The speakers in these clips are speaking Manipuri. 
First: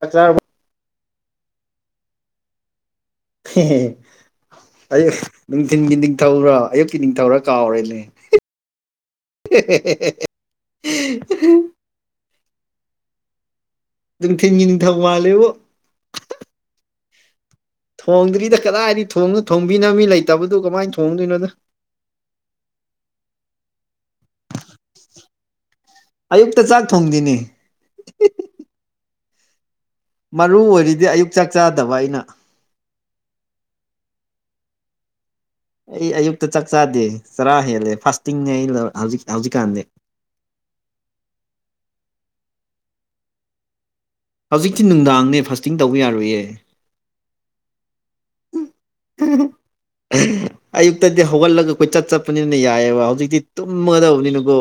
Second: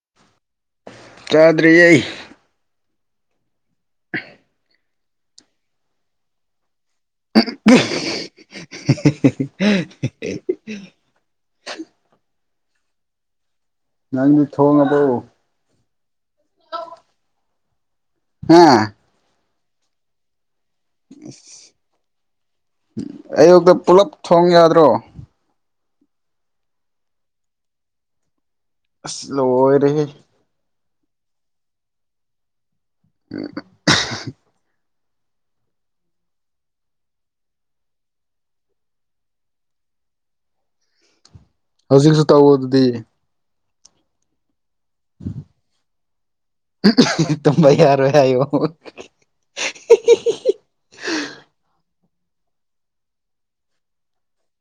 ꯆꯥꯛ ꯆꯥꯔꯕ ꯆꯥꯗꯔꯤ ꯋꯩ ꯑꯌꯨꯛ ꯅꯨꯡꯊꯤꯤꯟꯒꯤ ꯅꯤꯡꯊꯧ꯭ꯔꯣ ꯑꯌꯨꯛꯀꯤ ꯅꯤꯡꯊꯧ ꯇꯧꯔ ꯀꯥꯎꯔꯦꯅꯦ [unintelligible] ꯃꯤ ꯅꯪꯗꯤ ꯊꯅꯤ ꯊꯃ ꯊꯣꯡꯉꯕꯣ ꯃꯥꯂꯦꯕꯣ ꯊꯣꯡꯗ꯭ꯔꯤꯗ ꯍꯥ ꯀꯗꯥꯏꯗꯤ ꯊꯣꯡꯅ ꯊꯣꯡꯕꯤꯅꯕ ꯃꯤ ꯂꯩꯇꯕ ꯑꯗꯨ ꯀꯃꯥꯏꯅ ꯊꯣꯡꯗꯣꯏꯅꯣꯗ ꯑꯌꯨꯛꯇ ꯄꯨꯂꯞ ꯊꯣꯡ ꯌꯥꯗ꯭ꯔꯣ ꯑꯌꯨꯛꯇ ꯆꯥꯛ ꯊꯣꯡꯗꯅꯤ ꯂꯣ ꯃꯔꯨ ꯑꯣꯏꯔꯤꯗꯤ ꯑꯌꯨꯛ ꯆꯥꯛ ꯆꯥꯗꯕ ꯑꯩꯅ ꯎꯝ [unintelligible] ꯑꯩ ꯑꯌꯨꯛꯇ ꯆꯥꯛ ꯆꯥꯗꯦ ꯆꯔꯥ ꯍꯦꯜꯂꯦ ꯐꯥꯁꯇꯤꯡꯅꯦ ꯑꯩ ꯍꯧꯖꯤꯛ ꯍꯧꯖꯤꯛꯀꯥꯟꯗꯤ [inaudible] ꯍꯧꯖꯤꯛꯁꯨ ꯇꯧ ꯑꯗꯨꯗꯤ ꯍꯧꯖꯤꯛꯇꯤ ꯅꯨꯡꯗꯥꯡꯅꯦ ꯐꯥꯁꯇꯤꯡ ꯇꯧꯕ ꯌꯥꯔꯣꯏꯌꯦ ꯇꯨꯝꯃ ꯌꯥꯔꯣꯏ ꯍꯥꯏꯌꯣ ꯑꯌꯨꯛꯇꯗꯤ ꯍꯧꯒꯠꯂꯒ ꯑꯩꯈꯣꯏ ꯆꯠ ꯆꯠ ꯆꯄꯅꯤꯅ ꯌꯥꯏꯑꯦꯕ ꯍꯧꯖꯤꯛꯇꯤ ꯇꯨꯝꯃꯗꯕꯅꯤꯅꯀꯣ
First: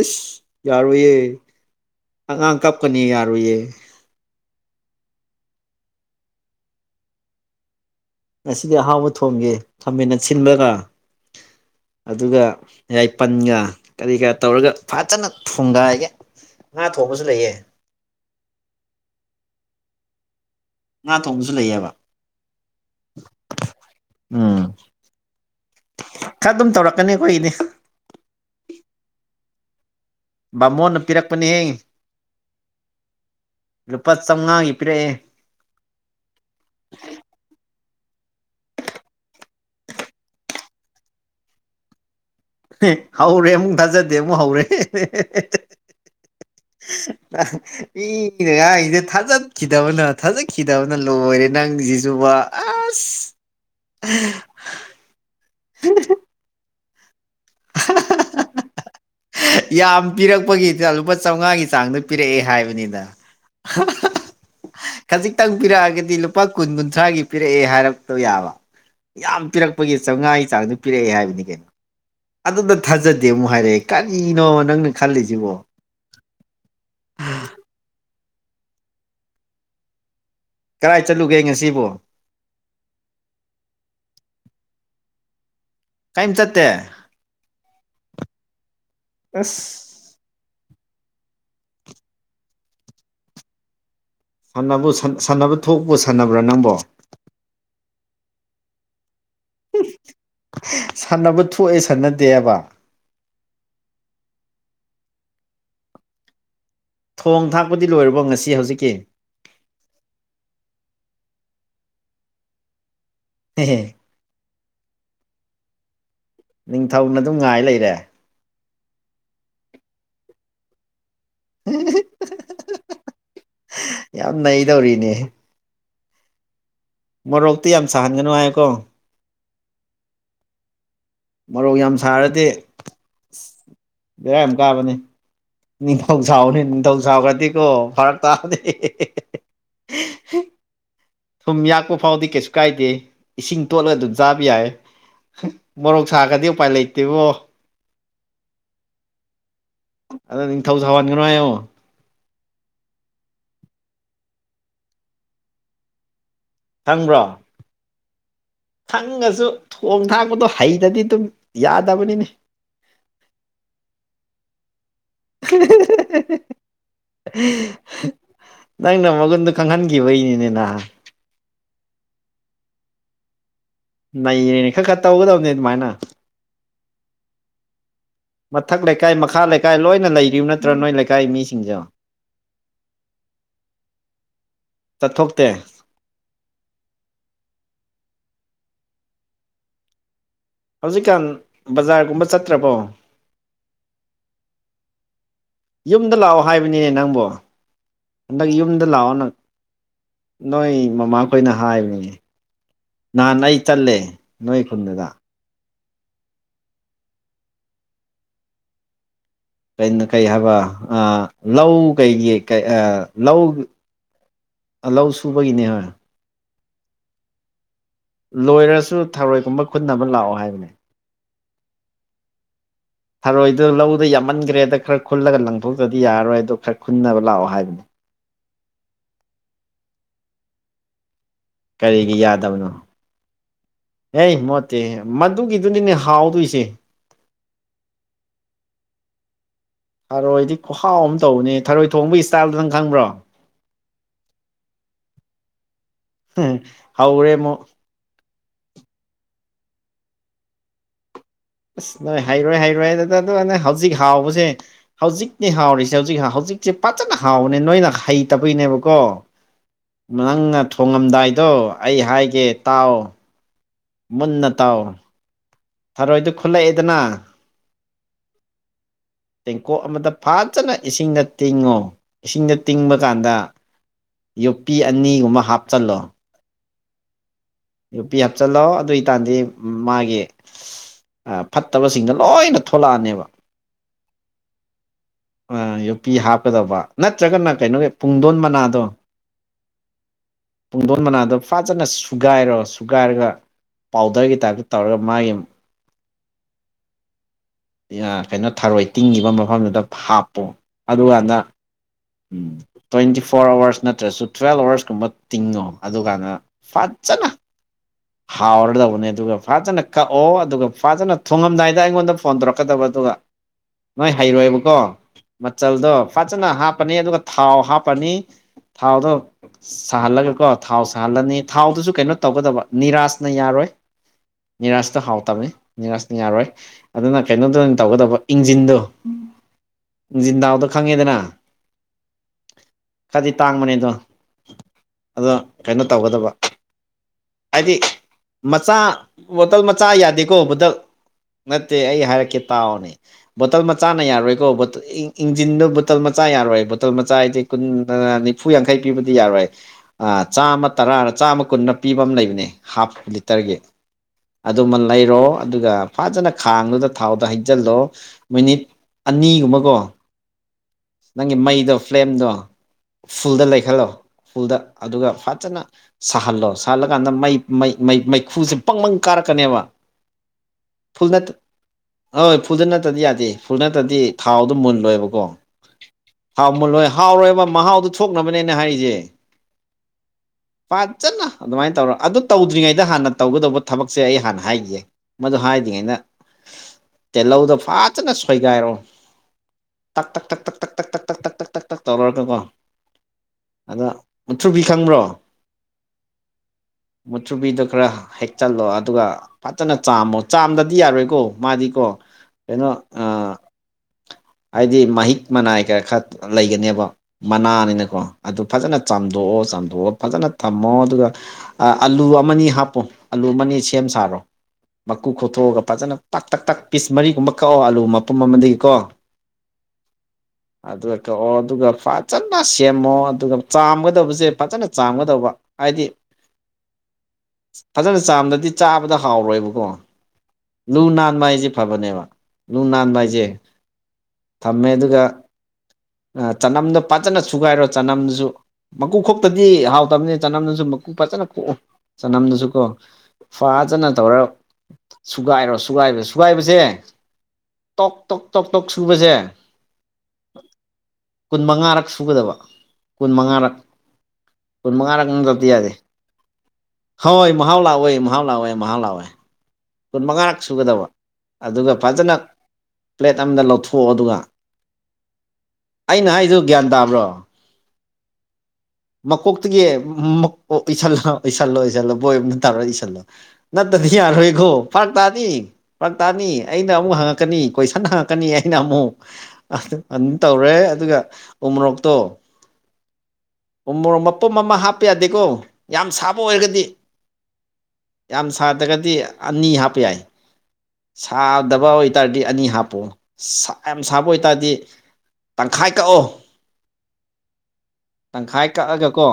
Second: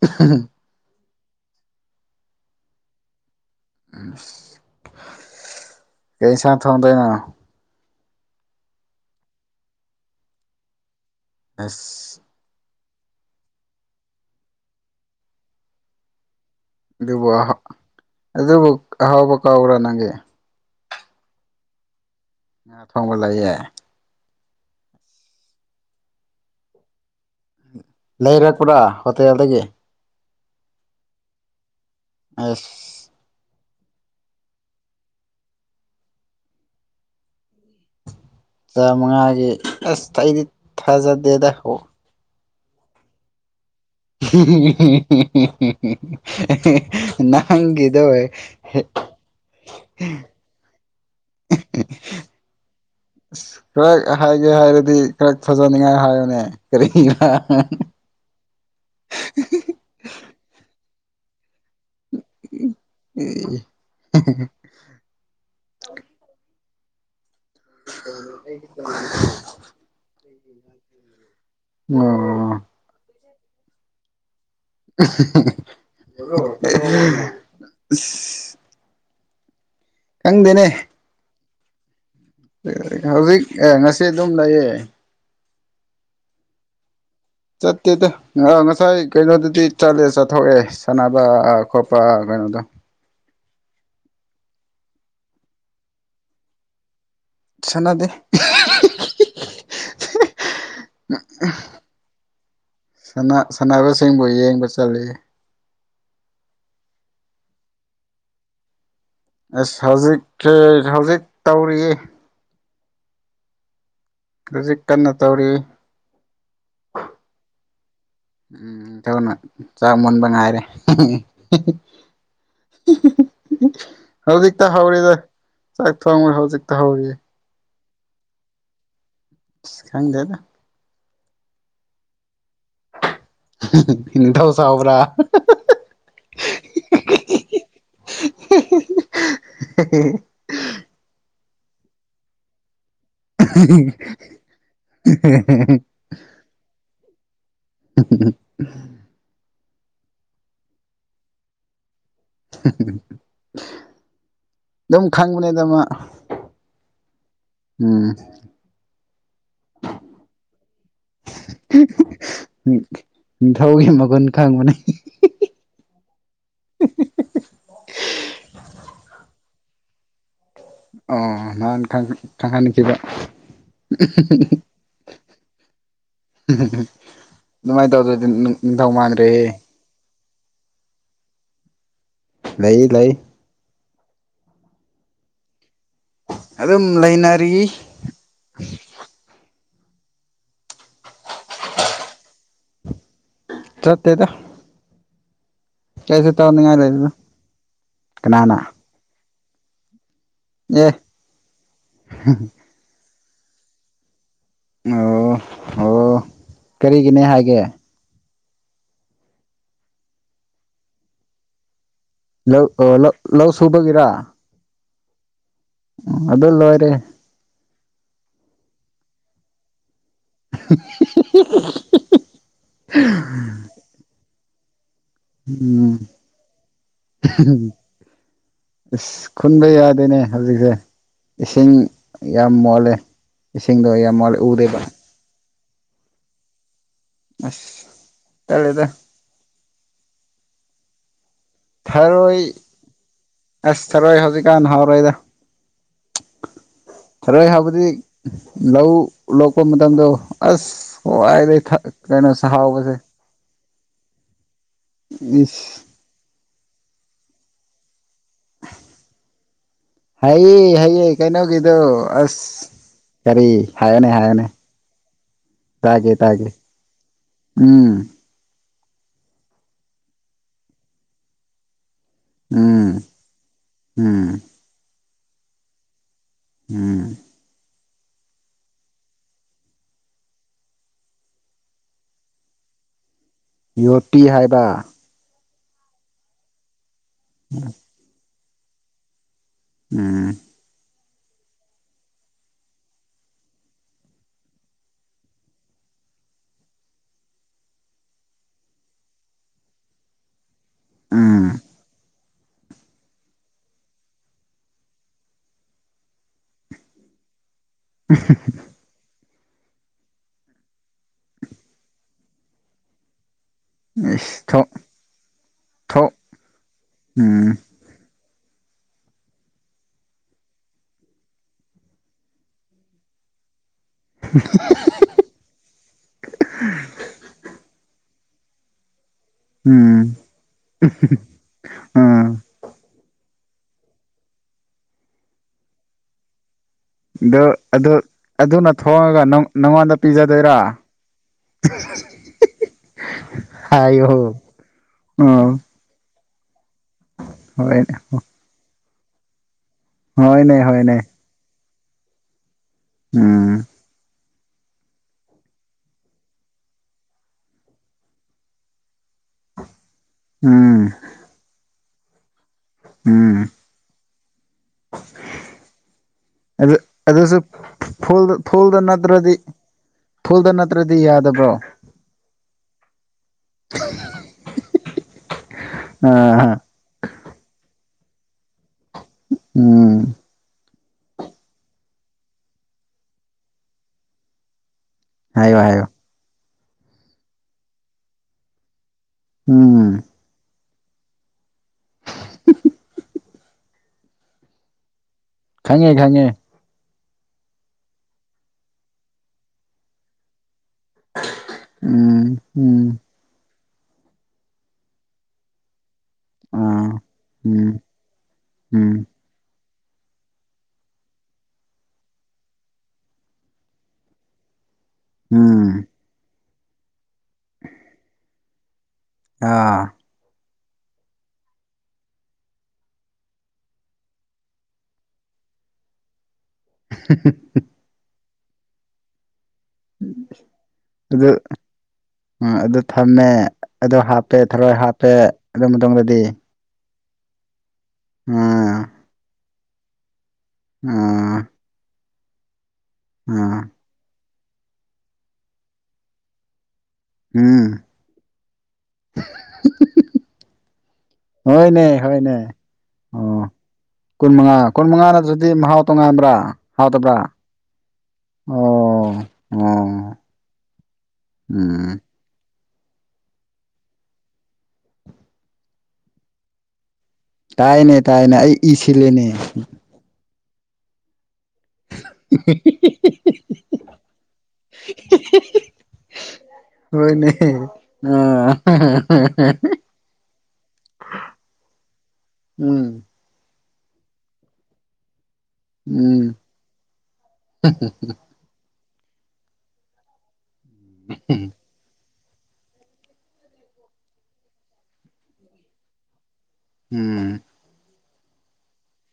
ꯑꯦꯁ ꯌꯥꯔꯣꯏꯌꯦ ꯑ ꯀꯞ ꯀꯅꯤ ꯌꯥꯔ ꯌꯦ ꯀꯩꯁ ꯊꯗꯅ ꯉꯁꯤꯗꯤ ꯑꯍꯥꯎꯕ ꯊꯣꯡꯒꯦ ꯈꯥꯃꯟꯅ ꯁꯤꯟꯕꯒ ꯑꯁ ꯑꯗꯨꯒ ꯌꯥꯏꯄꯟꯒ ꯀꯔꯤ ꯀꯔ ꯇꯧꯔꯒ ꯐꯖꯅ ꯊꯣꯡꯒꯥꯏꯒꯦ ꯉꯥ ꯊꯕꯁꯨ ꯑꯗꯨꯕꯨ ꯂꯩꯑ ꯑꯗꯨꯕꯨ ꯍꯥꯎꯕ ꯀꯥꯎ꯭ꯔꯥ ꯅꯩꯗꯤ ꯉꯥ ꯊꯣꯡꯕꯁꯨ ꯂꯩꯑꯕ ꯑ ꯊꯣꯡꯕ ꯂꯩꯌꯦ ꯎꯝ ꯈꯔ ꯑꯗꯨꯝ ꯇꯧꯔꯛꯀꯅꯤ ꯑꯩꯈꯣꯏꯒꯤꯅꯦ ꯂꯩꯔꯦ ꯀꯔ ꯍꯣꯇꯦꯜꯦꯜꯗꯒꯤ ꯕꯥꯃꯣꯟꯅ ꯄꯤꯔꯛꯄꯅꯦꯍꯌꯦ ꯑꯁ ꯂꯨꯄꯥ ꯆꯝꯉꯥꯡꯒꯤ ꯄꯔꯦ ꯆꯥꯃꯉꯥꯒꯤ ꯑꯁ ꯑꯩꯗꯤ ꯊꯥꯖꯗꯦꯗ ꯍ ꯍꯧꯔꯦꯝ ꯊꯥꯖꯗꯦ ꯑꯃꯨꯛ ꯍꯧꯔꯦ ꯅꯪꯒꯤꯗꯣ ꯏꯅꯉꯥꯏ ꯁꯦ ꯊꯥꯖꯠꯈꯤꯗꯕꯅ ꯊꯥꯖꯠꯈꯤꯗꯕꯅ ꯂꯣꯏꯔꯦ ꯅꯪꯁꯤꯁꯨꯕ ꯑꯁ ꯈꯔ ꯍꯥꯏꯒꯦ ꯍꯥꯏꯔꯗꯤ ꯈꯔ ꯐꯖꯅꯤꯡꯉꯥꯏ ꯍꯥꯏꯌꯅꯦ [unintelligible] ꯌꯥꯝ ꯄꯤꯔꯛꯄꯒꯤꯗ ꯂꯨꯄꯥ ꯆꯥꯃꯉꯥꯒꯤ ꯆꯥꯡꯗ ꯄꯤꯔꯛꯑꯦ ꯍꯥꯏꯕꯅꯤꯗ ꯈꯖꯤꯛꯇꯪ ꯄꯤꯔꯛꯑꯒꯗꯤ ꯂꯨꯄꯥ ꯀꯨꯟ ꯀꯨꯟꯊ꯭ꯔꯥꯒꯤ ꯄꯤꯔꯛꯑꯦ ꯍꯥꯏꯔꯛꯇꯧ ꯌꯥꯕ ꯌꯥꯝ ꯄꯤꯔꯛꯄꯒꯤ ꯆꯥꯝꯃꯉꯥꯒꯤ ꯆꯥꯡꯗꯨ ꯄꯤꯔꯛꯑꯦ ꯍꯥꯏꯕꯅꯤ ꯑꯗꯨꯗ ꯊꯥꯖꯗꯦ ꯑꯃꯨꯛ ꯍꯥꯏꯔꯛꯑꯦ ꯀ [inaudible] ꯈꯪꯗꯦꯅꯦ ꯀꯔꯥꯏ ꯆꯠꯂꯨꯒꯦ ꯉꯁꯤꯕꯣ ꯍꯧꯖꯤꯛ ꯉꯁꯤ ꯑꯗꯨꯝ ꯂꯩꯌꯦ ꯀꯩꯝ ꯆꯠꯇꯦ ꯆꯠꯇꯦꯗ ꯉꯁꯥꯏ ꯀꯩꯅꯣꯗꯗꯤ ꯆꯠꯂꯦ ꯑꯁ ꯆꯠꯊꯣꯛꯑꯦ ꯁꯥꯟꯅꯕ ꯈꯣꯠꯄ ꯀꯩꯅꯣꯗꯣ ꯁꯥꯟꯅꯕ ꯊꯣꯛꯄ ꯁꯥꯟꯅꯕ꯭ꯔꯥ ꯅꯪꯕꯣ ꯁꯥꯟꯅꯗꯦ ꯁꯥꯟꯅꯕ ꯊꯣꯛꯑꯦ ꯁꯥꯟꯅꯗꯦꯕ ꯆꯁꯤꯡꯕꯨ ꯌꯦꯡꯕ ꯆꯠ ꯊꯣꯡ ꯊꯥꯛꯄꯗꯤ ꯂꯣꯏꯔꯕꯣ ꯉꯁꯤ ꯍꯧꯖꯤꯛꯀꯤ ꯑꯁ ꯍꯧꯖꯤꯛꯦ ꯍꯧꯖꯤꯛ ꯇꯧꯔꯤꯌꯦ ꯍꯝ ꯍꯧꯖꯤꯛ ꯀꯟꯅ ꯇꯧꯔꯤ ꯅꯤꯡꯊꯧꯅ ꯑꯗꯨꯝ ꯉꯥꯏ ꯂꯩꯔꯦ ꯎꯝ ꯏ ꯊꯧꯅ ꯆꯥꯛ ꯃꯨꯟꯕ ꯉꯥꯏꯔꯦ ꯎꯝ ꯍꯧꯖꯤꯛꯇ ꯅꯩꯗꯧꯔꯤꯅꯦ ꯍꯧꯥꯎꯔꯤꯗ ꯆꯥꯛ ꯊꯣꯡꯉ ꯍꯧꯖꯤꯛꯇ ꯍꯧꯥꯎꯔꯤ ꯃꯣꯔꯣꯛꯇꯤ ꯌꯥꯝ ꯁꯥꯍꯟꯒꯅꯨ ꯍꯥꯏꯀꯣ ꯈꯪꯗꯦꯗ ꯃꯔꯣꯛ ꯌꯥꯝ ꯁꯥꯔꯗꯤ ꯏ ꯕꯦꯔꯥ ꯊꯥꯎ ꯌꯥꯝ ꯀꯥꯕꯅꯤ ꯆꯕ꯭ꯔꯥ ꯅꯤꯡꯊꯧ ꯁꯥꯎꯅꯤ ꯅꯤꯡꯊꯧ ꯁꯥꯎꯒꯗꯤꯀꯣ ꯐꯔꯛ ꯇꯥꯗꯦ [unintelligible] ꯁꯨꯝ ꯌꯥꯛꯄ ꯐꯥꯎꯗꯤ ꯀꯩꯁꯨ ꯀꯥꯏꯗꯦ ꯏꯁꯤꯡ ꯇꯣꯠꯂꯒ ꯑꯗꯨꯝ ꯆꯥꯕ ꯌꯥꯏ ꯃꯣꯔꯣꯛ ꯁꯥꯒꯗꯤ ꯎꯄꯥꯏ ꯂꯩꯇꯦꯕꯣ ꯎꯝ ꯑꯗ ꯅꯤꯡꯊꯧ ꯁꯍꯟꯒꯅꯨ ꯍꯥꯏꯌꯣ ꯑꯗꯨꯝ ꯈꯪꯕꯅꯦꯗ ꯃꯥ ꯈꯪꯕ꯭ꯔꯣ ꯎꯝ ꯈꯪꯉꯁꯨ ꯊꯣꯡ ꯊꯥꯡꯕꯗꯣ ꯍꯩꯗꯗꯤ ꯑꯗꯨꯝ ꯌꯥꯗꯕꯅꯤꯅꯤ ꯅꯤꯡꯊꯧꯒꯤ ꯃꯒꯨꯟ ꯈꯪꯕꯅꯦ ꯅꯪꯅ ꯃꯒꯨꯟꯗꯣ ꯈꯪꯍꯟꯈꯤꯕꯩꯅꯤꯅꯦ ꯅꯍꯥꯟ ꯑꯣ ꯅꯥꯟ ꯈꯪꯉꯅꯤꯁꯤꯕ ꯅꯩꯅꯦ ꯈꯔ ꯈꯔ ꯇꯧꯒꯗꯕꯅꯤ ꯑꯗꯨꯃꯥꯏꯅ ꯑꯗꯨꯃꯥꯏꯅ ꯇꯧꯗ꯭ꯔꯗꯤ ꯃꯊꯛ ꯅꯤꯡꯊꯧ ꯂꯩꯀꯥꯏ ꯃꯥꯟꯗ꯭ꯔꯦ ꯃꯈꯥ ꯂꯩꯀꯥꯏ ꯂꯣꯏꯅ ꯂꯩꯔꯤꯕꯨ ꯅꯠꯇ꯭ꯔꯥ ꯅꯣꯏ ꯂꯩꯀꯥꯏ ꯃꯤꯁꯤꯡꯗꯣ ꯂꯩ ꯂꯩ ꯆꯠꯊꯣꯛꯇꯦ ꯑꯗꯨꯝ ꯂꯩꯅꯔꯤ ꯍꯧꯖꯤꯛꯀꯥꯟ ꯕꯖꯥꯔꯒꯨꯝꯕ ꯆꯠꯇ꯭ꯔꯕꯣ ꯆꯠꯇꯦꯗ ꯌꯨꯝꯗ ꯀꯩꯁꯨ ꯂꯥꯛꯑꯣ ꯇꯧꯅꯤꯡꯉꯥꯏ ꯍꯥꯏꯕꯅꯤꯅꯦ ꯂꯩꯗꯅ ꯅꯪꯕꯨꯣ ꯍꯟꯗꯛ ꯀꯅꯥꯅ ꯌꯨꯝꯗ ꯂꯥꯛꯑꯣ ꯅꯪ ꯅꯣꯏ ꯑꯦ ꯃꯃꯥꯈꯣꯏꯅ ꯍꯥꯏꯕꯅꯦ ꯅꯍꯥꯟ ꯑꯩ ꯆꯠꯂꯦ ꯅꯣꯏ ꯈꯨꯟꯗꯨꯗ ꯑꯣ ꯑꯣ ꯀꯔꯤꯒꯤꯅꯦ ꯍꯥꯏꯒꯦ ꯀꯩꯅꯣ ꯀꯩ ꯍꯥꯏꯕ ꯂꯧ ꯀꯩꯒꯤ ꯂꯧ ꯂꯧ ꯂꯧ ꯁꯨꯕꯒꯤꯅꯦ ꯍꯣꯏ [unintelligible] ꯂꯣꯏꯔꯁꯨ ꯊꯔꯣꯏꯒꯨꯝꯕꯠ ꯊꯔꯣꯏꯗꯣ ꯂꯧꯕꯗꯤ ꯌꯝꯃꯟꯒꯔꯦ ꯂꯧꯕ ꯂꯥꯑꯣ ꯍꯥꯏ ꯇꯔꯦꯗ ꯈꯔ ꯈꯨꯜꯂꯒ ꯎꯝ ꯂꯪꯊꯣꯛꯇ꯭ꯔꯗꯤ ꯌꯥꯔꯔꯣꯏ ꯑꯗꯣ ꯈꯔ ꯈꯨꯟꯅꯕ ꯂꯥꯛꯑꯣ ꯍꯥꯏꯕꯅꯦ ꯑꯁ ꯈꯨꯟꯗ ꯌꯥꯗꯦꯅꯦ ꯍꯧꯖꯤꯛꯁꯦ ꯏꯁꯤꯡ ꯀꯔꯤꯒꯤ ꯌꯥꯝ ꯌꯥꯗꯕꯅꯣ ꯃꯣꯠꯂꯦ ꯏꯁꯤꯡꯗꯣ ꯌꯥꯝ ꯍꯩ ꯃꯣꯠꯂꯦ ꯎꯗꯦꯕ ꯃꯣꯠꯇꯦ ꯑꯗꯨꯒꯤꯗꯨꯅꯤꯅꯦ ꯍꯥꯎꯗꯣꯏꯁꯦ ꯑꯁ ꯇꯜꯂꯦꯗ ꯑ ꯏꯗꯤ ꯀꯍꯥ ꯑꯣ ꯇꯅꯦ ꯊꯔꯣꯏ ꯊꯣꯡꯕ ꯏꯁꯇꯥꯜꯗꯣ ꯈꯪꯕ꯭ꯔꯣ ꯑꯁ ꯊꯔꯣꯏ ꯍꯧꯖꯤꯛꯀꯥꯟ ꯍꯥꯎꯔꯣꯏꯗ ꯍꯧꯎꯔꯦ ꯊꯔꯣꯏ ꯃꯨꯛ ꯍꯥꯎꯕꯗꯤ ꯂꯧ ꯂꯣꯛꯄ ꯃꯇꯝꯗꯣ ꯑꯁ ꯑꯣ ꯑꯩꯗꯩ ꯑꯁ ꯅꯣꯏ ꯀꯩꯅꯣ ꯁ ꯍꯩꯔꯣꯏ ꯍꯩꯔꯣꯏ ꯍꯥꯎꯕꯁꯦ ꯑꯗꯨꯗ ꯑꯗꯨ ꯅꯣꯏ ꯍꯧꯖꯤꯛ ꯍꯥꯎꯕꯁꯦ ꯍꯧꯖꯤꯛꯤ ꯏꯁ ꯍꯥꯎꯔꯤꯁꯦ ꯍꯧꯖꯤꯛ ꯍꯧꯖꯤꯛ ꯖꯤꯛ ꯐꯖꯅ ꯍꯥꯎꯅꯦ ꯅꯣꯏꯅ ꯍꯩꯇꯕꯩꯅꯦꯕꯀꯣ ꯅꯪꯅ ꯍꯩꯌꯦ ꯍꯩꯌꯦ ꯊꯣꯡꯉꯝꯗꯥꯏꯗꯣ ꯀꯩꯅꯣꯒꯤꯗꯣ ꯑꯩ ꯍꯥꯏꯒꯦ ꯑꯁ ꯇꯥꯎ ꯀꯔꯤ ꯍꯥꯏꯌꯣꯅꯦ ꯍꯥꯏꯌꯣꯅꯦ ꯃꯟꯅ ꯇꯥꯎ ꯇꯥꯒꯦ ꯊꯔꯣꯏꯗꯨ ꯇꯥꯒꯦ ꯈꯨꯜꯠꯂꯛꯑꯦꯗꯅ ꯎꯝ ꯇꯦꯡꯀꯣꯛ ꯑꯃꯗ ꯐꯖꯅ ꯏꯁꯤꯡꯅ ꯇꯤꯡꯉꯨ ꯏꯁꯤꯡꯗ ꯇꯤꯡꯕ ꯎꯝ ꯀꯥꯟꯗ ꯎꯝ ꯌꯣꯠꯄꯤ ꯑꯅꯤꯒꯨꯝꯕ ꯍꯥꯞꯆꯜꯂꯣ ꯎꯝ ꯅꯨꯄꯤ ꯍꯥꯞꯆꯤꯜꯂꯣ ꯑꯗꯨꯏꯇꯥꯗꯤ ꯃꯥꯒꯤ ꯐꯠꯇꯕꯁꯤꯡꯗ ꯂꯣꯏꯅ ꯊꯣꯛꯂꯛꯑꯅꯦꯕ ꯌꯣꯄꯤꯤ ꯍꯥꯏꯕ ꯌꯣꯄꯤ ꯍꯥꯞꯀꯗꯧꯕ ꯅꯠꯇ꯭ꯔꯒꯅ ꯀꯩꯅꯣꯒꯤ ꯄꯨꯡꯗꯣꯟ ꯃꯅꯥꯗꯣ ꯎꯝ ꯣꯟ ꯃꯅꯥꯗ ꯐꯖꯅ ꯁꯨꯒꯥꯏꯔꯣ ꯁꯨꯒꯥꯏꯔꯒ ꯄꯥꯎꯗꯔꯒꯤ ꯇꯥꯏꯞꯇ ꯇꯧꯔꯒ ꯃꯥꯒꯤ ꯀꯩꯅꯣ ꯊꯔꯣꯏ ꯇꯤꯡꯉꯤꯈꯤꯕ ꯃꯐꯝꯗꯨꯗ ꯍꯥꯞꯄꯣ ꯑꯗꯨꯀꯥꯟꯗ ꯎꯝ ꯎꯝ ꯇ꯭ꯋꯦꯟꯇꯤ ꯐꯣꯔ ꯑꯋꯥꯔꯁ ꯅꯠꯇ꯭ꯔꯁꯨ ꯇꯨꯋꯦꯜ ꯑꯋꯥꯔꯁꯀꯨꯝꯕ ꯇꯤꯡꯉꯣ ꯑꯗꯨꯀꯥꯟꯗ ꯐ ꯍꯥꯎ ꯑꯣꯔꯗꯥꯧꯕꯅꯦ ꯇꯒ ꯐꯖꯅ ꯀꯛꯑꯣ ꯑꯗꯨꯒ ꯐꯖꯅ ꯊꯨꯡꯉꯝꯗꯥꯏꯗ ꯑꯩꯉꯣꯟꯗ ꯐꯣꯟ ꯇꯧꯔꯛꯀꯗꯕ ꯑꯗꯨꯒ ꯅꯣꯏ ꯏꯁ ꯊꯣꯛ ꯍꯩꯔꯣꯏꯕꯀꯣ ꯃꯆꯜꯗꯣ ꯊꯣꯛ ꯐꯖꯅ ꯍꯥꯞꯄꯅꯤ ꯑꯗꯨꯒ ꯎꯝ ꯊꯥꯎ ꯍꯥꯞꯄꯅꯤ ꯊꯥꯎꯗꯣ ꯁꯥꯍꯜꯂꯒ ꯀꯣ ꯊꯥꯎ ꯁꯥꯍꯜꯂꯅꯤ ꯊꯥꯎꯗꯨꯁꯨ ꯀꯩꯅꯣ ꯇꯧꯒꯗꯕ ꯅꯤꯔꯥꯥꯁꯅ ꯌꯥꯔꯣꯏ ꯅꯤꯔꯥꯥꯁꯇ ꯍꯥꯎꯇꯕꯃꯤ ꯅꯤꯔꯥꯖꯅ ꯌꯥꯔꯣꯏ ꯑꯗꯨꯅ ꯀꯩꯅꯣꯗ ꯇꯧꯒꯗꯕ ꯏꯟꯖꯤꯟꯗꯣ ꯎꯝ ꯏꯟꯖꯤꯟ ꯗꯥꯎꯗꯣ ꯈꯪꯉꯦꯗꯅ ꯎꯝ ꯈꯔꯗꯤ ꯇꯥꯡꯕꯅꯦꯗꯣ ꯑꯗꯣ ꯀꯩꯅꯣ ꯇꯧꯒꯗꯕ ꯑꯗꯣ ꯍꯥꯏꯗꯤ ꯑꯗꯨ ꯑꯗꯨꯅ ꯃꯆꯥ ꯊꯣꯡꯉꯒ ꯅꯪ ꯕꯣꯇꯜ ꯃꯆꯥ ꯅꯪꯉꯣꯟꯗ ꯌꯥꯗꯦꯀꯣ ꯄꯤꯖꯗꯣꯏꯔꯥ ꯕꯇꯜ ꯅꯠꯇꯦ ꯑꯩ ꯍꯥꯏꯔꯛꯀꯦ ꯇꯥꯎꯑꯣꯅꯦ ꯕꯣꯇꯜ ꯃꯆꯥꯅ ꯍꯥꯏꯌꯣ ꯌꯥꯔꯣꯏꯀꯣ ꯕꯣꯇ ꯑꯣ ꯏꯟꯖꯤꯟꯗꯣ ꯕꯣꯇꯜ ꯆꯥ ꯌꯥꯔꯣꯏ ꯕꯣꯇꯜ ꯃꯆꯥ ꯍꯥꯏꯗꯤ ꯀꯨꯟ ꯍꯣꯏꯅꯦ ꯅꯤꯐꯨ ꯌꯥꯡꯈꯩ ꯄꯤꯕꯗꯤ ꯌꯥꯔꯣꯏ ꯍꯣꯏꯅꯦ ꯆꯥꯃ ꯍꯣꯏꯅꯦ ꯇꯔꯥ ꯆꯥꯝꯃ ꯀꯨꯟꯗ ꯄꯤꯕ ꯑꯃ ꯂꯩꯕꯅꯦ ꯍꯥꯐ ꯂꯤꯇꯔꯒꯤ ꯎꯝ ꯑꯗꯨꯃ ꯂꯩꯔꯣ ꯑꯗꯨꯒ ꯐꯖꯅ ꯈꯥꯡꯗꯨꯗ ꯊꯥꯎꯗ ꯍꯩꯖꯤꯜꯂꯣ ꯃꯤꯅꯤꯠ ꯑꯅꯤꯒꯨꯝꯕꯀꯣ ꯎꯝ ꯅꯪꯒꯤ ꯃꯩꯗꯣ ꯐ꯭ꯂꯦꯝꯗꯣ ꯎꯝ ꯐꯨꯜꯗ ꯂꯩ ꯈꯜꯂꯣ ꯐꯨꯜꯗ ꯑꯗꯨꯒ ꯐꯖꯅ ꯁꯥꯍꯜꯂꯣ ꯑꯗꯨ ꯁꯥꯍꯜꯂ ꯀꯥꯟꯗ ꯑꯗꯨꯁꯨ ꯃꯩꯩꯩ ꯐꯨꯜ ꯃꯩꯈꯨꯁꯦ ꯐꯨꯜꯗ ꯄꯪꯃꯪ ꯀꯥꯔꯛ ꯅꯠꯇ꯭ꯔꯗꯤ ꯀꯅꯦꯕ ꯐꯨꯜꯗ ꯅꯠꯇ꯭ꯔꯗꯤ ꯐꯨꯜ ꯌꯥꯗꯕ꯭ꯔꯣ ꯍꯣꯏ ꯐꯨꯜꯗ ꯅꯠꯇꯗꯤ ꯌꯥꯗꯦ ꯐꯨꯜ ꯅꯠꯇ꯭ꯔꯗꯤ ꯊꯥꯎꯗꯝ ꯃꯨꯜꯂꯣꯏꯕ ꯀꯣ ꯑꯥ ꯍꯥꯎꯃꯜꯂꯣꯏ ꯍꯥꯎꯔꯣꯏꯕ ꯃꯍꯥꯎꯗꯨꯣ ꯊꯣꯛꯅꯕꯅꯦꯅ ꯍꯥꯏꯔꯤꯁꯦ ꯎꯝ ꯄꯖꯅ ꯑꯗꯨꯃꯥꯏꯅ ꯇꯧꯔ ꯑꯗꯨ ꯇꯧꯗ꯭ꯔꯤꯉꯩꯗ ꯍꯥꯟꯅ ꯇꯧꯒꯗꯧꯕ ꯊꯕꯛꯁꯦ ꯑꯩ ꯍꯥꯟꯅ ꯍꯥꯏꯒꯤꯒꯦ ꯃꯗꯨ ꯍꯥꯏꯌꯣ ꯍꯥꯏꯌꯣ ꯍꯥꯏꯗ꯭ꯔꯤꯉꯩꯩꯅ ꯇꯦꯜꯂꯧꯗꯣ ꯐꯖꯅ ꯁꯣꯏꯒꯥꯏꯔꯣ ꯎꯝ ꯇꯛ ꯇꯛ ꯇꯛ ꯇꯛ ꯇꯛ ꯇꯛ ꯇꯛ ꯇꯛ ꯇꯛ ꯇꯛ ꯇꯧꯔꯒꯀꯣ ꯑꯗ ꯃꯨꯊ꯭ꯔꯨꯕꯤ ꯈꯪꯕ꯭ꯔꯣ ꯈꯪꯉꯦ ꯈꯪꯉꯦ ꯃꯨꯊꯨꯕꯤꯗꯨ ꯈꯔ ꯍꯦꯛꯆꯜꯂꯣ ꯑꯗꯨꯒ ꯐꯖꯅ ꯆꯥꯝꯃꯨ ꯆꯥꯝꯗ ꯗꯤ ꯌꯥꯔꯣꯏꯀꯣ ꯃꯥꯗꯤꯀꯣ ꯎꯝ ꯀꯩꯅꯣ ꯎꯝ ꯑ ꯍꯥꯏꯗꯤ ꯃꯍꯤꯛ ꯃꯅꯥꯏ ꯀ ꯈ ꯂꯩꯒꯅꯦꯕ ꯑꯥ ꯎꯝ ꯃꯅꯥꯅꯤꯅꯀꯣ ꯑꯗꯨ ꯐꯖꯅ ꯎꯝ ꯆꯥꯝꯊꯣꯛꯑꯣꯝ ꯑꯗꯨꯒ ꯐꯖꯅ ꯊꯝꯃꯣ ꯑꯗꯨꯒ ꯑꯂꯨ ꯑꯃꯅꯤ ꯍꯥꯞꯄꯣ ꯑꯂꯨ ꯑꯃꯅꯤ ꯁꯦꯝ ꯁꯥꯔꯣ ꯃꯀꯨ ꯈꯣꯠꯇꯣꯛꯑꯒ ꯎꯝ ꯐꯖꯅ ꯇꯛ ꯇꯛ ꯇꯛ ꯄꯤꯁ ꯃꯔꯤꯒꯨꯝꯕ ꯀꯛꯑꯣ ꯑꯂꯨ ꯃꯄꯨꯝ ꯑꯃꯗꯒꯤꯀꯣ ꯑꯥ ꯑꯗꯨꯒ ꯀꯛꯑꯣ ꯑꯗꯨꯒ ꯐꯖꯅ ꯁꯦꯝꯃꯣ ꯑꯗꯨꯒ ꯆꯥꯝꯒꯗꯕꯁꯦ ꯐꯖꯅ ꯆꯥꯝꯒꯗꯧꯕ ꯍꯥꯏꯗꯤ ꯐꯖꯅ ꯆꯥꯝꯗꯗꯤ ꯆꯥꯕꯗ ꯍꯥꯎꯔꯣꯏꯕ ꯀꯣ ꯂꯨ ꯅꯥꯟꯕ ꯑꯗꯨ ꯍꯥꯏꯁꯦ ꯐꯕꯅꯦꯕ ꯑꯥ ꯂꯨ ꯑꯗꯨ ꯅꯥꯟꯕ ꯍꯥꯏꯁꯦ ꯊꯝꯃꯦ ꯑꯗꯨ ꯍꯥꯞꯄꯦ ꯊꯝꯃꯦ ꯊꯔꯣꯏ ꯑꯗꯨꯒ ꯍꯥꯞꯄꯦ ꯑꯗꯨ ꯃꯇꯨꯡꯗꯗꯤ ꯆꯅꯝꯗ ꯐꯖꯅ ꯁꯨꯒꯥꯏꯔꯣ ꯆꯅꯝꯗꯨꯁꯨ ꯑꯥ ꯃꯀꯨ ꯈꯣꯛꯇꯗꯤ ꯍꯥꯎꯇꯝ ꯅꯤ ꯆꯅꯝꯅꯁꯨ ꯃꯀꯨ ꯐꯖꯅ ꯑꯥ ꯈꯣꯛꯎ ꯆꯅꯝꯅꯁꯨ ꯀꯣ ꯑꯥ ꯐꯖꯅ ꯇꯧꯔ ꯁꯨꯒꯥꯏꯔꯣ ꯁꯨꯒꯥꯏꯕ ꯁꯨꯒꯥꯏꯕꯁꯦ ꯎꯝ ꯇꯣꯛ ꯇꯣꯛ ꯇꯣꯛ ꯇꯣꯛ ꯁꯦ ꯀꯨꯟ ꯍꯣꯏꯅꯦ ꯃꯉꯥꯔꯛ ꯍꯣꯏꯅꯦ ꯁꯨꯒꯗꯕ ꯀꯨꯟ ꯑꯣ ꯃꯉꯥꯔꯛ ꯃꯉꯥ ꯀꯨꯟ ꯃꯉꯥꯔꯛ ꯃꯉꯥ ꯉꯗꯗꯤ ꯅꯠꯇ꯭ꯔꯗꯤ ꯌꯥꯗꯦ ꯃꯍꯥꯎ ꯇꯣꯉꯥꯟꯕ꯭ꯔꯥ ꯍꯥꯎꯇꯕ꯭ꯔꯥ ꯍꯣꯏꯣꯏ ꯃꯍꯥꯎ ꯂꯥꯛꯑꯣꯏ ꯃꯍꯥꯎ ꯂꯥꯛꯑꯣꯏ ꯃꯍꯥꯎ ꯂꯥꯛꯑꯣꯏ ꯍꯣꯏ ꯑꯣ ꯑꯣ ꯀꯨꯟ ꯃꯉꯥꯔꯛ ꯁꯨꯒꯗꯕ ꯑꯗꯨꯒ ꯎꯝ ꯐꯖꯅ ꯄ꯭ꯂꯦꯠ ꯑꯃꯗ ꯂꯧꯊꯣꯛꯑꯣ ꯑꯗꯨꯒ ꯑꯩꯅ ꯍꯥꯏꯗ ꯒ꯭ꯌꯥꯟ ꯇꯥꯕ꯭ꯔꯣ ꯇꯥꯏꯅꯦ ꯇꯥꯏꯅ ꯑꯩ ꯏ ꯁꯤꯜꯂꯦꯅꯦ ꯃꯀꯣꯛꯇꯒꯤ ꯏꯁꯜꯅ ꯑꯣꯏꯁꯜꯂꯣ ꯏꯁꯜꯂꯣ ꯕꯣꯏ ꯑꯃꯝꯅ ꯇꯥꯔꯣ ꯏꯁꯜꯂꯣ ꯅꯠꯇꯗꯤ ꯌꯥꯔꯣꯏꯈꯣ ꯐꯔꯛ ꯇꯥꯅꯤ ꯐꯔꯛ ꯇꯥꯅꯤ ꯑꯩꯅ ꯑꯃꯨꯛ ꯍꯣꯏꯅꯦ ꯍꯪꯉꯛꯀꯅꯤ ꯀꯣꯏꯁꯟ ꯑ ꯍꯪꯉꯛꯀꯅꯤ ꯑꯩꯅ ꯑꯃꯨꯛ ꯑꯗꯨꯝ ꯇꯧꯔꯦ ꯑꯗꯨꯒ ꯎꯃ꯭ꯔꯣꯛꯛꯇꯣ ꯎꯝ ꯎ ꯃꯄꯨꯝ ꯑꯃ ꯍꯥꯞꯄ ꯌꯥꯗꯦꯀꯣ ꯌꯥꯝ ꯁꯥꯕ ꯎꯝ ꯑꯣꯏꯔꯒꯗꯤ ꯌꯥꯝ ꯁꯥꯗ꯭ꯔꯒꯗꯤ ꯑꯅꯤ ꯍꯥꯞꯄ ꯌꯥꯏ ꯁꯥꯗꯕ ꯑꯣꯏꯇꯥꯔꯗꯤ ꯑꯅꯤ ꯍꯥꯞꯄꯣ ꯌꯥꯝ ꯁꯥꯕ ꯑꯣꯏꯇꯥꯔꯗꯤ ꯇꯪꯈꯥꯏ ꯀꯛꯑꯣ ꯎꯝ ꯇꯪꯈꯥꯏ ꯀꯛꯑꯒ ꯀꯣ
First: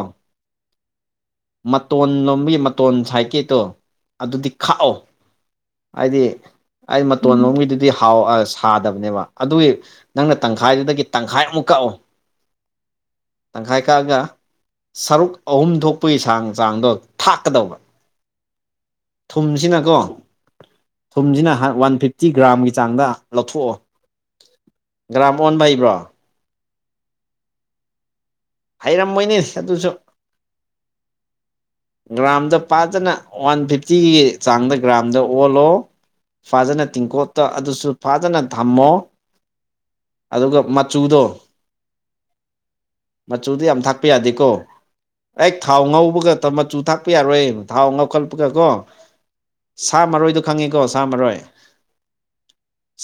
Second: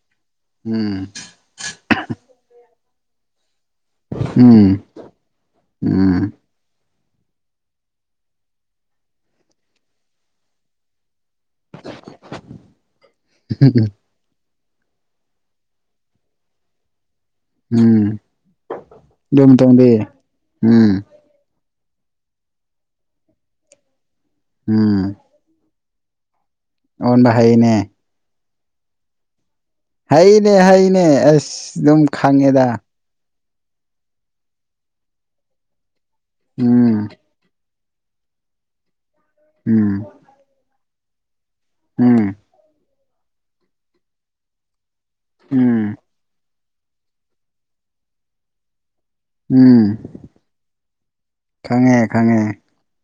ꯎꯝ ꯃꯇꯣꯟ ꯂꯣꯝꯒꯤ ꯃꯇꯣꯟ ꯁꯥꯏꯀꯦꯠꯇꯣ ꯑꯗꯨꯗꯤ ꯈꯥꯛꯑꯣ ꯎꯝ ꯍꯥꯏꯗꯤ ꯎꯝ ꯑꯩ ꯃꯇꯣꯟ ꯂꯣꯝꯒꯤꯗꯨꯗꯤ ꯍꯥꯎ ꯁꯥꯗꯕꯅꯦꯕ ꯑꯗꯨꯒꯤ ꯅꯪꯅ ꯇꯪꯈꯥꯏꯗꯨꯗꯒꯤ ꯇꯪꯈꯥꯏꯃꯨꯛ ꯀꯛꯑꯣ ꯇꯪꯈꯥꯏ ꯀꯛꯑꯒ ꯁꯔꯨꯛ ꯑꯍꯨꯝ ꯊꯣꯛꯄꯒꯤ ꯆꯥꯡ ꯆꯥꯡꯗꯣ ꯊꯥꯛꯀꯗꯧꯕ ꯎꯝ ꯑꯗꯨ ꯃꯇꯨꯡꯗꯤ ꯊꯨꯝꯁꯤꯅꯀꯣ ꯎꯝ ꯊꯨꯝꯁꯤꯅ ꯋꯥꯟ ꯐꯤꯐꯇꯤ ꯒ꯭ꯔꯥꯝꯒꯤ ꯆꯥꯡꯗ ꯂꯧꯊꯣꯛꯑꯣ ꯒ꯭ꯔꯥꯝ ꯑꯣꯟꯕ ꯍꯩꯕ꯭ꯔꯣ ꯑꯣꯟꯗꯥ ꯍꯩꯅꯦ ꯍꯥꯏꯩꯔꯝꯃꯣꯏꯅꯤ ꯍꯩꯅꯦ ꯍꯩꯅꯦ ꯑꯁ ꯑꯗꯨꯝ ꯒ꯭ꯔꯥꯝꯗ ꯈꯪꯉꯦꯗ ꯐꯖꯅ ꯋꯥꯟ ꯐꯤꯐꯇꯤꯒꯤ ꯆꯥꯡꯗ ꯒ꯭ꯔꯥꯝꯗ ꯑꯣꯜꯂꯣ ꯐꯖꯅ ꯎꯝ ꯇꯤꯡꯀꯣꯇ ꯑꯗꯨꯁꯨ ꯐꯖꯅ ꯊꯝꯃꯣ ꯎꯝ ꯑꯗꯨꯒ ꯃꯆꯨꯗꯣ ꯎꯝ ꯃꯆꯨꯗꯤ ꯌꯥꯝ ꯊꯥꯛꯄ ꯌꯥꯗꯦꯀꯣ ꯑꯩ ꯊꯥꯎ ꯎꯝ ꯉꯧꯕꯒ ꯃꯇꯝ ꯃꯆꯨ ꯊꯥꯛꯄ ꯌꯥꯔꯣꯏ ꯊꯥꯎ ꯉꯥꯎꯈꯠꯄꯒ ꯀꯣ ꯎꯝ ꯁꯥ ꯃꯔꯣꯏꯗꯣ ꯈꯪꯉꯤꯀꯣ ꯁꯥ ꯃꯔꯣꯏ ꯈꯪꯉꯦ ꯈꯪꯉꯦ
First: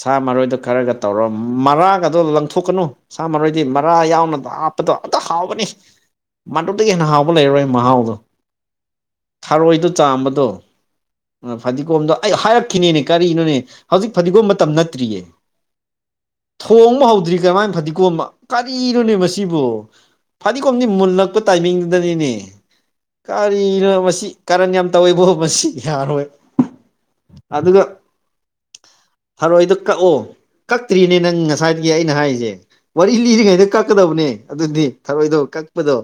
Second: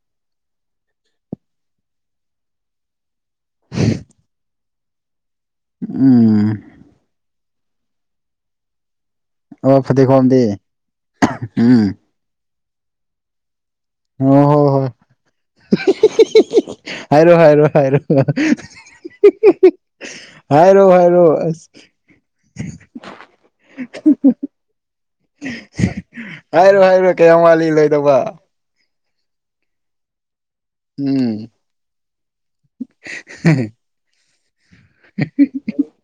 ꯁꯥ ꯃꯔꯣꯏꯗꯣ ꯈꯔꯒ ꯇꯧꯔꯣ ꯃꯔꯥꯒꯗꯣ ꯂꯪꯊꯣꯛꯀꯅꯨ ꯁꯥ ꯃꯔꯣꯏꯗꯤ ꯃꯔꯥ ꯌꯥꯎꯅ ꯍꯥꯞ ꯑꯣ ꯑꯇ ꯍꯥꯎꯕꯅꯤ ꯎꯝ ꯃꯗꯨꯇꯗꯒꯤ ꯍꯦꯟꯅ ꯍꯥꯎꯕ ꯂꯩꯔꯣꯏ ꯃꯍꯥꯎꯗꯣ ꯑꯣ ꯊꯔꯣꯏꯗꯣ ꯐꯗꯤꯒꯣꯝꯗꯤ ꯆꯥꯝꯕꯗꯣ ꯎꯝ ꯐꯗꯤꯒꯣꯝꯗꯣ ꯑꯩ ꯍꯥꯏꯔꯛꯈꯤꯅꯤꯅꯦ ꯀꯔꯤꯅꯣꯅꯦ ꯍꯧꯖꯤꯛ ꯑꯣ ꯐꯗꯤꯒꯣꯝ ꯃꯇꯝ ꯍꯣ ꯍꯣꯏ ꯅꯠꯇ꯭ꯔꯤꯌꯦ ꯊꯣꯡꯕ ꯍꯧꯗ꯭ꯔꯤ ꯍꯥꯏꯔꯣ ꯍꯥꯏꯔꯣ ꯀꯔꯝꯍꯥꯏꯅ ꯍꯥꯏꯔꯣ ꯐꯗꯤꯒꯣꯝꯝꯕ ꯀꯔꯤꯅꯣꯅꯦ ꯃꯁꯤꯕꯨ ꯐꯗꯤꯒꯣꯝꯗꯤ ꯍꯥꯏꯔꯣ ꯍꯥꯏꯔꯣ ꯃꯨꯜꯂꯛꯄ ꯑꯁ ꯇꯥꯏꯃꯤꯡꯗꯨꯗꯅꯤꯅꯦ ꯀꯔꯤꯅꯣ ꯃꯁꯤ ꯀꯔꯟ ꯌꯥꯝ ꯇꯧꯋꯦꯕꯣ ꯃꯁꯤ ꯌꯥꯔꯣꯏ ꯍꯥꯏꯔꯣ ꯍꯥꯏꯔꯣ ꯀꯌꯥꯝ ꯋꯥꯂꯤ ꯂꯣꯏꯗꯧꯕ ꯍꯔꯣꯏꯗꯨ ꯀꯛꯑꯣ ꯀꯛꯇ꯭ꯔꯤꯅꯦ ꯅꯪ ꯎꯝ ꯉꯁꯥꯏꯗꯒꯤ ꯑꯩꯅ ꯍꯥꯏꯔꯤꯁꯦ ꯋꯥꯔꯤ ꯂꯤꯔꯤꯉꯩꯗ ꯀꯛꯀꯗꯕꯅꯦ ꯑꯗꯨꯅꯤ ꯊꯔꯣꯏꯗꯣ ꯀꯛꯄꯗꯣ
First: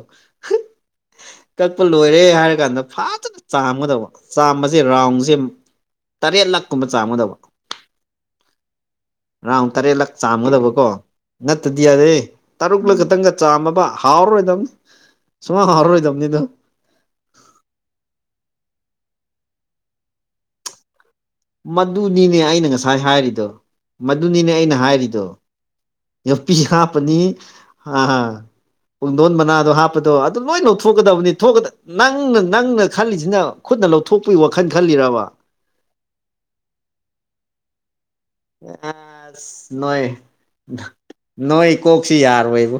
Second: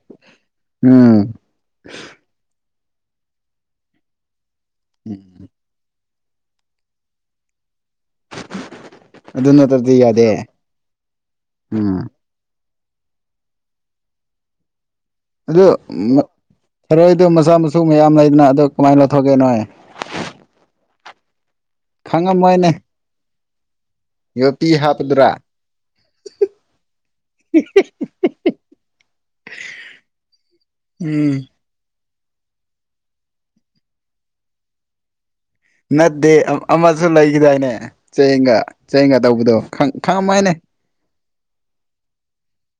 ꯎꯝ ꯀꯛꯄ ꯂꯣꯏꯔꯦ ꯍꯥꯏꯔꯒ ꯍꯥꯏ ꯀꯥꯟꯗ ꯐꯖꯅ ꯆꯥꯝꯒꯗꯧꯕ ꯆꯥꯝꯝꯕꯁꯦ ꯔꯥꯎꯟꯁꯦ ꯇꯔꯦꯠ ꯂꯥꯛꯀꯨꯝꯕ ꯆꯥꯝꯃꯗꯕ ꯑꯗꯨ ꯔꯥꯎ ꯇꯔꯦꯠ ꯅꯠꯇ꯭ꯔꯗꯤ ꯂꯥꯛ ꯌꯥꯗꯦ ꯆꯥꯝꯒꯗꯕꯀꯣ ꯅꯠꯇꯗꯤ ꯎꯝ ꯌꯥꯗꯦ ꯇꯔꯨꯛꯂ ꯈꯛꯇꯪꯒ ꯆꯥꯝꯃꯕ ꯍꯥꯎꯔꯔꯣꯏꯗꯕꯅꯤ ꯁꯨꯃꯥꯡ ꯍꯥꯎꯔꯔꯣꯏꯗꯕꯅꯤꯗꯣ ꯊꯦꯔꯣꯏꯗꯣ ꯃꯆꯥ ꯃꯁꯨ ꯃꯌꯥꯝ ꯂꯩꯗꯅ ꯑꯗꯣ ꯀꯃꯥꯏꯅ ꯂꯧꯊꯣꯛꯀꯦꯅꯣ ꯃꯗꯨꯅꯤꯅꯦ ꯑꯩꯅ ꯉꯁꯥꯏ ꯍꯥꯏꯔꯤꯗꯣ ꯃꯗꯨꯅꯤꯅꯦ ꯑꯩꯅ ꯌꯣꯄꯤ ꯍꯥꯏꯔꯤꯗꯣ ꯍꯥꯞꯄꯗꯨꯔꯥ ꯌꯄꯤꯤ ꯍꯥꯄꯅꯤ ꯑ ꯄꯨꯡꯗꯣꯟ ꯃꯅꯥꯗꯣ ꯍꯥꯞꯄꯗꯣ ꯑꯗꯨ ꯂꯣꯏꯅꯃꯛ ꯊꯣꯛꯀꯗꯕꯅꯤ ꯎꯝ ꯅꯪꯅ ꯅꯪꯅ ꯈꯜꯂꯤꯁꯤꯅ ꯈꯨꯠꯅ ꯂꯧꯊꯣꯛꯄꯒꯤ ꯋꯥꯈꯜ ꯈꯜꯂꯤꯔꯕ ꯅꯠꯇꯦ ꯑꯃꯁꯨ ꯂꯩꯈꯤꯗꯏꯅꯦ ꯆꯌꯦꯒ ꯆꯌꯦꯦꯡꯒ ꯇꯧꯕꯗꯣ ꯑꯁ ꯅꯣꯏ ꯈꯪꯉꯝꯃ ꯍꯥꯏꯅꯦ ꯅꯣꯏ ꯀꯣꯛꯁꯤ ꯌꯥꯔꯣꯏꯕꯨ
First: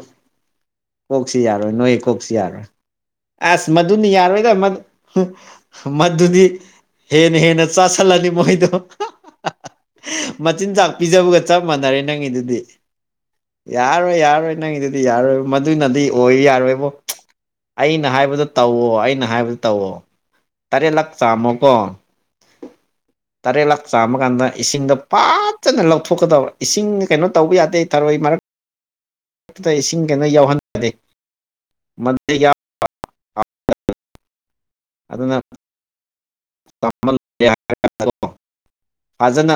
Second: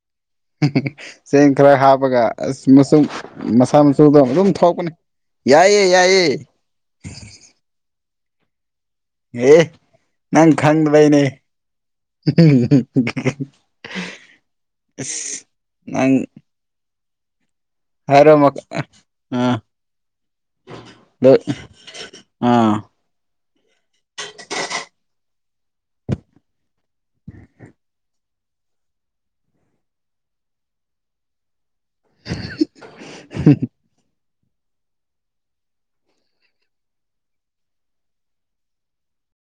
ꯀꯣꯛꯁꯤ ꯌꯥꯔꯣꯏ ꯅꯣꯏ ꯀꯣꯛꯁꯤ ꯌꯥꯔꯣꯏ ꯑꯁ ꯃꯆꯨꯝ ꯑꯁ ꯃꯁꯥ ꯃꯗꯨꯅꯤ ꯃꯆꯨꯗꯣ ꯑꯗꯨꯝ ꯌꯥꯔꯣꯏꯗ ꯊꯣꯛꯄꯅꯦ ꯌꯥꯏꯌꯦ ꯌꯥꯏꯌꯦ ꯃꯗꯨꯗꯤ ꯍꯦꯟꯅ ꯍꯦꯟꯅ ꯆꯥꯁꯜꯂꯅꯤ ꯃꯣꯏꯗꯣ ꯑꯦ ꯅꯪ ꯃꯆꯤꯟꯖꯥꯛ ꯈꯪꯗꯕꯏꯅꯦ ꯄꯤꯖꯕꯒ ꯆꯞ ꯃꯥꯟꯅꯔꯦ ꯅꯪꯒꯤꯗꯨꯗꯤ ꯌꯥꯔꯣꯏ ꯌꯥꯔꯔꯣꯏ ꯅꯪꯒꯤꯗꯨꯗꯤ ꯌꯥꯔꯣꯏ ꯃꯗꯨꯅꯗꯤ ꯅꯪ ꯑꯣꯏ ꯌꯥꯔꯣꯏꯕꯣ ꯑꯩꯅ ꯍꯥꯏꯔꯣ ꯍꯥꯏꯕꯗ ꯇꯧꯋꯣ ꯑꯩꯅ ꯍꯥꯏꯕꯗ ꯑꯥ ꯇꯧꯋꯣ ꯇꯔꯦꯠ ꯂꯥꯛ ꯆꯥꯝꯃꯣꯀꯣ ꯑ ꯇꯔꯦꯠ ꯂꯥꯛ ꯆꯥꯝꯃ ꯀꯥꯟꯗ ꯏꯁꯤꯡꯗꯣ ꯐꯖꯅ ꯂꯧꯊꯣꯛꯀꯗꯕ ꯏꯁꯤꯡ ꯀꯩꯅꯣ ꯇꯧꯕ ꯌꯥꯗꯦ ꯊꯔꯣꯏ ꯃꯔꯛ ꯃꯛꯇꯗ ꯏꯁꯤꯡ ꯀꯩꯅꯣ ꯌꯥꯎꯍꯟꯗꯦ ꯃ ꯌꯥ ꯑꯗꯨꯅ ꯐꯖꯅ